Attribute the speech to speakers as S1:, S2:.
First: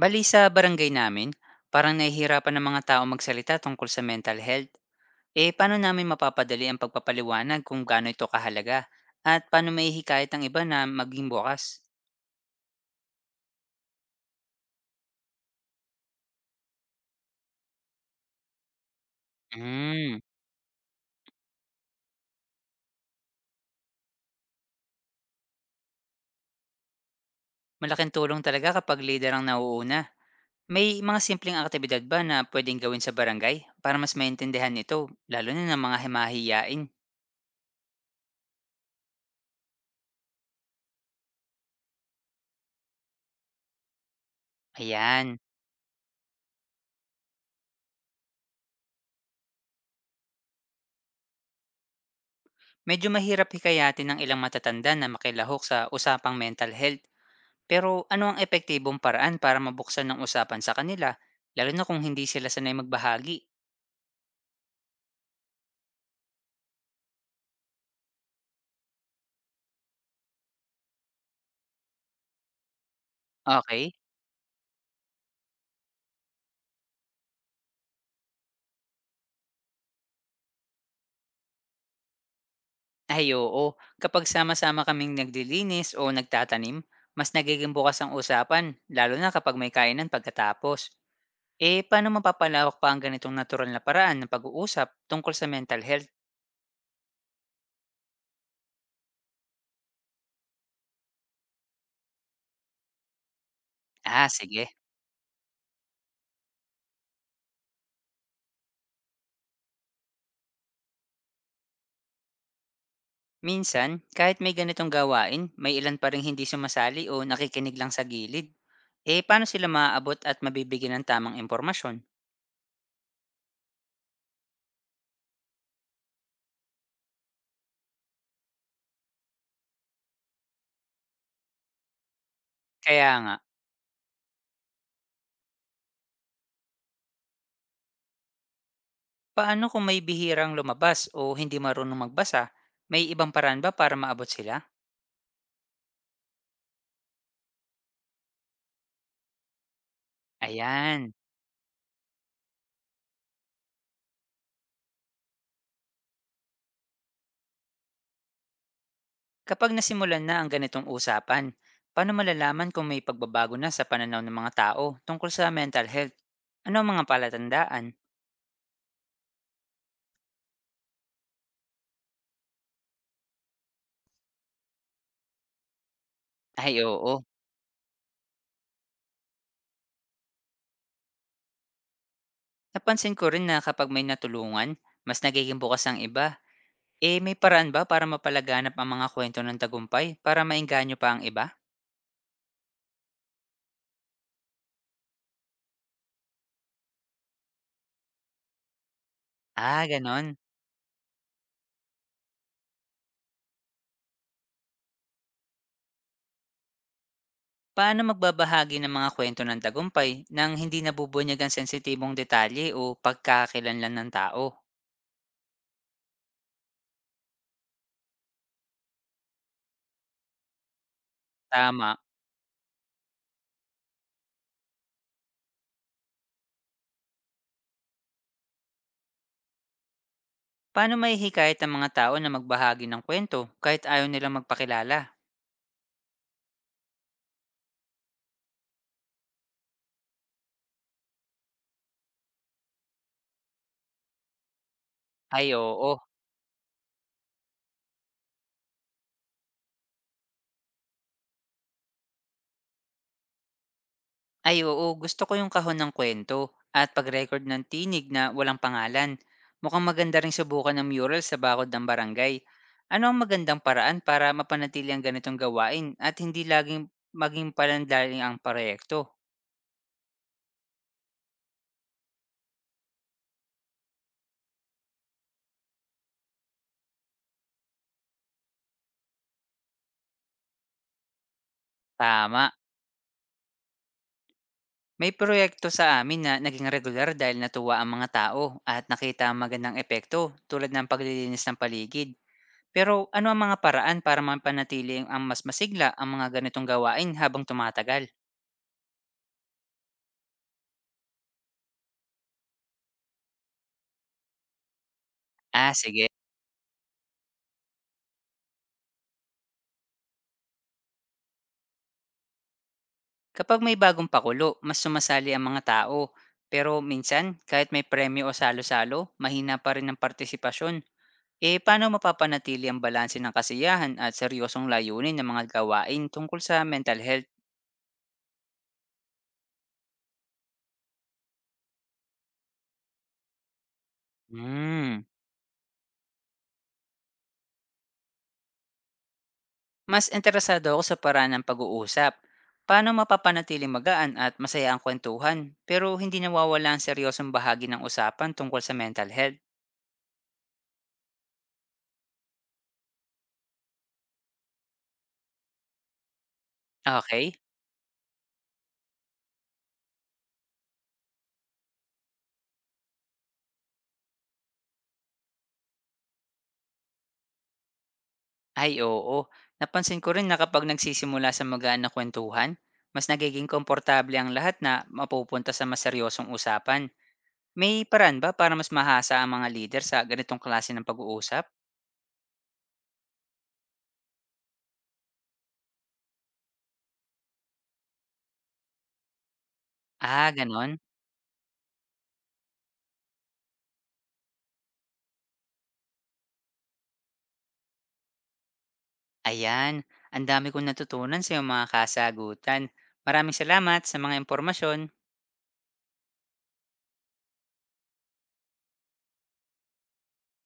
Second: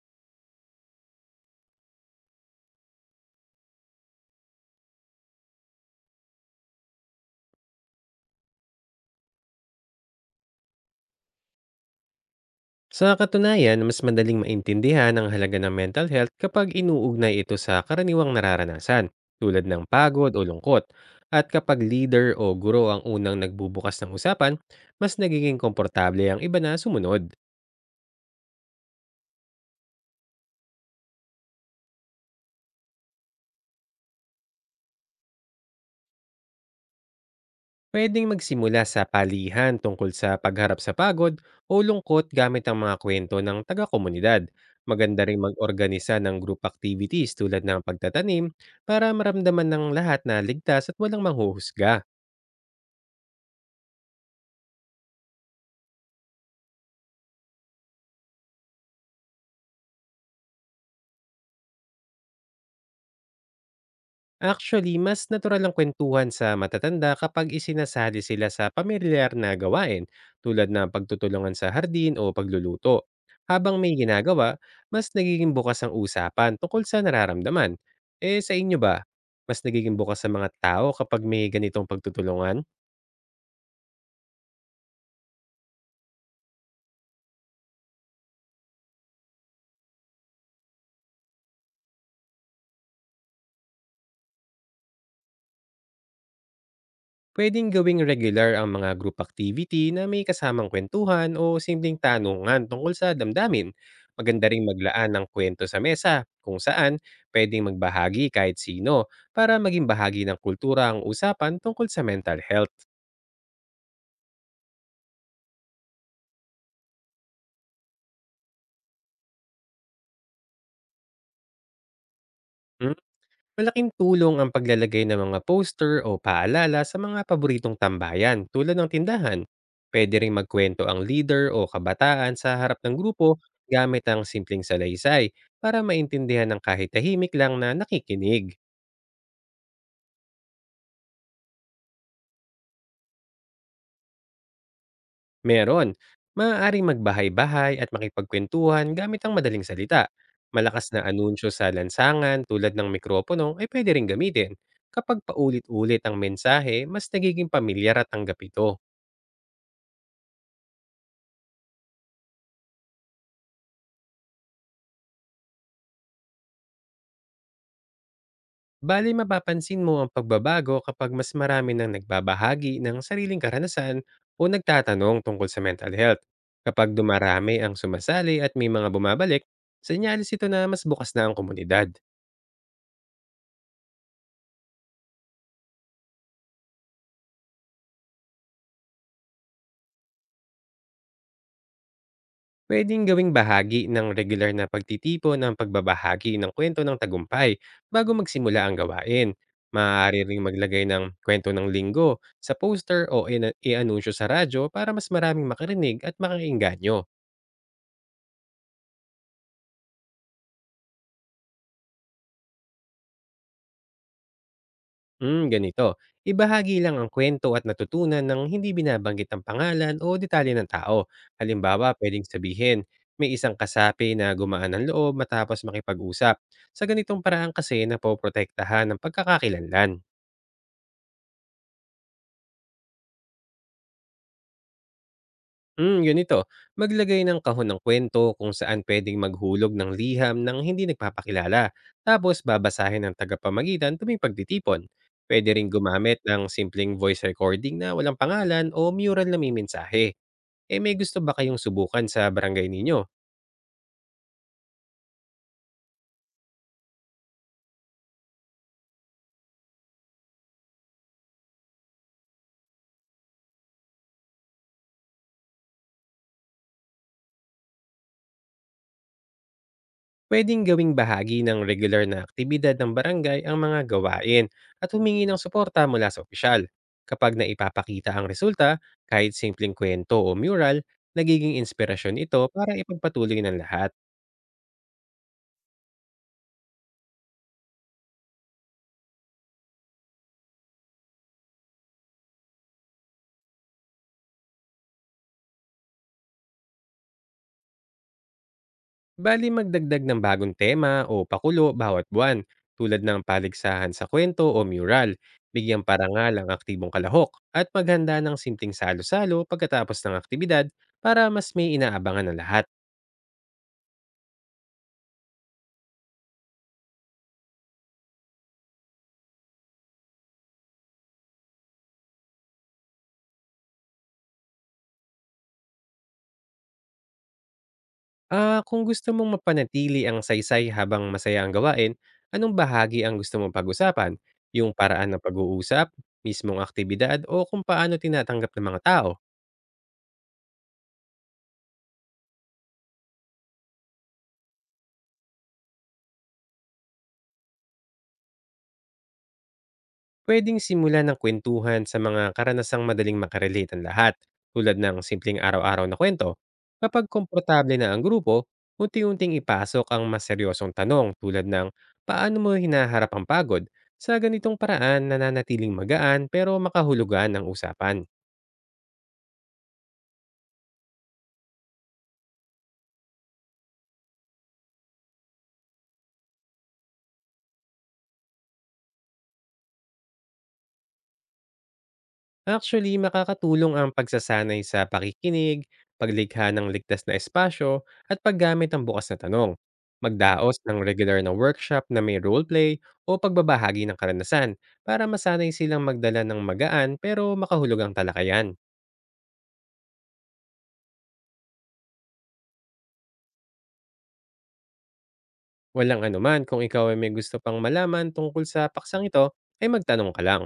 S1: Bali sa barangay namin, parang nahihirapan ng mga tao magsalita tungkol sa mental health. Eh, paano namin mapapadali ang pagpapaliwanag kung gaano ito kahalaga? At paano maihikayat ang iba na maging bukas?
S2: Sa katunayan, mas madaling maintindihan ang halaga ng mental health kapag inuugnay ito sa karaniwang nararanasan, tulad ng
S1: Hmm,
S2: pagod o lungkot. At kapag leader o guro ang unang nagbubukas ng usapan, mas nagiging komportable ang iba na sumunod.
S1: malaking tulong talaga kapag leader ang nauuna. May mga simpleng aktibidad ba na pwedeng gawin sa barangay para mas maintindihan ito, lalo na ng mga himahiyain?
S2: Pwedeng magsimula sa palihan tungkol sa pagharap sa pagod o lungkot gamit ang mga kwento ng taga-komunidad. Maganda
S1: Ayan,
S2: rin mag-organisa ng group activities tulad ng pagtatanim para maramdaman ng lahat na ligtas at walang manghuhusga.
S1: medyo mahirap hikayatin ng ilang matatanda na makilahok sa usapang mental health. Pero ano ang epektibong paraan para mabuksan ng usapan sa kanila, lalo na kung hindi sila sanay magbahagi?
S2: Actually, mas natural ang kwentuhan sa matatanda kapag isinasali sila sa pamilyar na gawain tulad ng pagtutulungan sa hardin o pagluluto. Habang may
S1: Okay.
S2: ginagawa, mas nagiging bukas ang usapan tungkol sa nararamdaman. Eh sa inyo ba, mas nagiging bukas sa mga tao kapag may ganitong pagtutulungan?
S1: Ay, oo. Kapag sama-sama kaming naglilinis o nagtatanim, mas nagiging bukas ang usapan, lalo na kapag may kainan pagkatapos. Eh, paano mapapalawak pa ang ganitong natural na paraan ng pag-uusap tungkol sa mental health?
S2: Pwedeng gawing regular ang mga group activity na may kasamang kwentuhan o simpleng tanungan tungkol sa damdamin.
S1: Ah,
S2: Maganda ring
S1: sige.
S2: maglaan ng kwento sa mesa kung saan pwedeng magbahagi kahit sino, para maging bahagi ng kultura ang usapan tungkol sa mental health.
S1: Minsan, kahit may ganitong gawain, may ilan pa ring hindi sumasali o nakikinig lang sa gilid. Eh, paano sila maaabot at mabibigyan ng tamang impormasyon?
S2: Hmm? Malaking tulong ang paglalagay ng mga poster o paalala sa mga paboritong tambayan tulad ng tindahan. Pwede ring magkwento ang leader o kabataan sa harap ng
S1: Kaya
S2: grupo
S1: nga.
S2: gamit ang simpleng salaysay, para maintindihan ng kahit tahimik lang na nakikinig.
S1: Paano kung may bihirang lumabas o hindi marunong magbasa? May ibang paraan ba para maabot sila?
S2: Meron, maaaring magbahay-bahay at makipagkwentuhan gamit ang madaling salita. Malakas na
S1: Ayan.
S2: anunsyo sa lansangan tulad ng mikropono ay pwede ring gamitin. Kapag paulit-ulit ang mensahe, mas nagiging pamilyar at tanggap ito.
S1: Kapag nasimulan na ang ganitong usapan, paano malalaman kung may pagbabago na sa pananaw ng mga tao tungkol sa mental health? Ano ang mga palatandaan?
S2: Bale, mapapansin mo ang pagbabago kapag mas marami nang nagbabahagi ng sariling karanasan o nagtatanong tungkol sa mental health.
S1: Ay,
S2: Kapag
S1: oo.
S2: dumarami ang sumasali at may mga bumabalik, senyales ito na mas bukas na ang komunidad.
S1: Napansin ko rin na kapag may natulungan, mas nagiging bukas ang iba. Eh, may paraan ba para mapalaganap ang mga kwento ng tagumpay para mainganyo pa ang iba?
S2: Pwedeng gawing bahagi ng regular na pagtitipo ng pagbabahagi ng kwento ng tagumpay bago magsimula ang gawain.
S1: Ah,
S2: Maaari
S1: ganon.
S2: ring maglagay ng kwento ng linggo sa poster o ina- i-anunsyo sa radyo, para mas maraming makarinig at makainganyo.
S1: Paano magbabahagi ng mga kwento ng tagumpay nang hindi nabubunyag ang sensitibong detalye o pagkakakilanlan ng tao?
S2: Hmm, ganito. Ibahagi lang ang kwento at natutunan ng hindi binabanggit ang pangalan o detalye ng tao. Halimbawa,
S1: Tama.
S2: pwedeng sabihin, may isang kasapi na gumaan ng loob matapos makipag-usap. Sa ganitong paraan kasi napoprotektahan ng pagkakakilanlan.
S1: Paano maihikayat ang mga tao na magbahagi ng kwento kahit ayaw nilang magpakilala?
S2: Hmm, yun ito. Maglagay ng kahon ng kwento kung saan pwedeng maghulog ng liham ng hindi nagpapakilala. Tapos babasahin ng tagapamagitan tuwing pagtitipon. Pwede
S1: Ay,
S2: rin
S1: oo.
S2: gumamit ng simpleng voice recording na walang pangalan o mural na may mensahe. Eh, may gusto ba kayong subukan sa barangay ninyo?
S1: Ay, oo, gusto ko yung kahon ng kwento at pag-record ng tinig na walang pangalan. Mukhang maganda rin subukan ng mural sa bakod ng barangay. Ano ang magandang paraan para mapanatili ang ganitong gawain at hindi laging maging palandaling ang proyekto?
S2: Pwedeng gawing bahagi ng regular na aktibidad ng barangay ang mga gawain at humingi ng suporta mula sa opisyal. Kapag naipapakita ang resulta, kahit simpleng kwento o mural, nagiging inspirasyon ito
S1: Tama.
S2: para ipagpatuloy ng lahat.
S1: May proyekto sa amin na naging regular dahil natuwa ang mga tao at nakita ang magandang epekto tulad ng paglilinis ng paligid. Pero ano ang mga paraan para mapanatili ang mas masigla ang mga ganitong gawain habang tumatagal?
S2: Bali magdagdag ng bagong tema o pakulo bawat buwan, tulad ng paligsahan sa kwento o mural,
S1: Ah,
S2: bigyang
S1: sige.
S2: parangal ang aktibong kalahok, at maghanda ng simting salo-salo pagkatapos ng aktibidad para mas may inaabangan ng lahat.
S1: Kapag may bagong pakulo, mas sumasali ang mga tao. Pero minsan, kahit may premyo o salo-salo, mahina pa rin ang partisipasyon. Eh, paano mapapanatili ang balanse ng kasiyahan at seryosong layunin ng mga gawain tungkol sa mental health?
S2: Ah, kung gusto mong mapanatili ang saysay habang masaya ang gawain, anong bahagi ang gusto mong pag-usapan? Yung
S1: Hmm.
S2: paraan ng pag-uusap, mismong aktibidad, o kung paano tinatanggap ng mga tao?
S1: Mas interesado ako sa paraan ng pag-uusap. Paano mapapanatiling magaan at masaya ang kwentuhan, pero hindi nawawala ang seryosong bahagi ng usapan tungkol sa mental health?
S2: Puwedeng simulan ng kwentuhan sa mga karanasang madaling makarelate ang lahat, tulad ng simpleng araw-araw na kwento. Kapag
S1: Okay?
S2: komportable na ang grupo, unti-unting ipasok ang mas seryosong tanong tulad ng, paano mo hinaharap ang pagod? Sa ganitong paraan, nananatiling magaan pero makahulugan ang usapan.
S1: Ay, oo. Napansin ko rin na kapag nagsisimula sa magaan na kwentuhan, mas nagiging komportable ang lahat na mapupunta sa mas seryosong usapan. May paraan ba para mas mahasa ang mga leader sa ganitong klase ng pag-uusap?
S2: Actually, makakatulong ang pagsasanay sa pakikinig, paglikha ng ligtas na espasyo, at paggamit ng bukas na tanong.
S1: Ah,
S2: Magdaos ng
S1: ganon.
S2: regular na workshop na may roleplay o pagbabahagi ng karanasan, para masanay silang magdala ng magaan pero makahulugang talakayan.
S1: Ayan, ang dami kong natutunan sa iyong mga kasagutan. Maraming salamat sa mga impormasyon.
S2: Walang anuman. Kung ikaw ay may gusto pang malaman tungkol sa paksang ito, ay magtanong ka lang.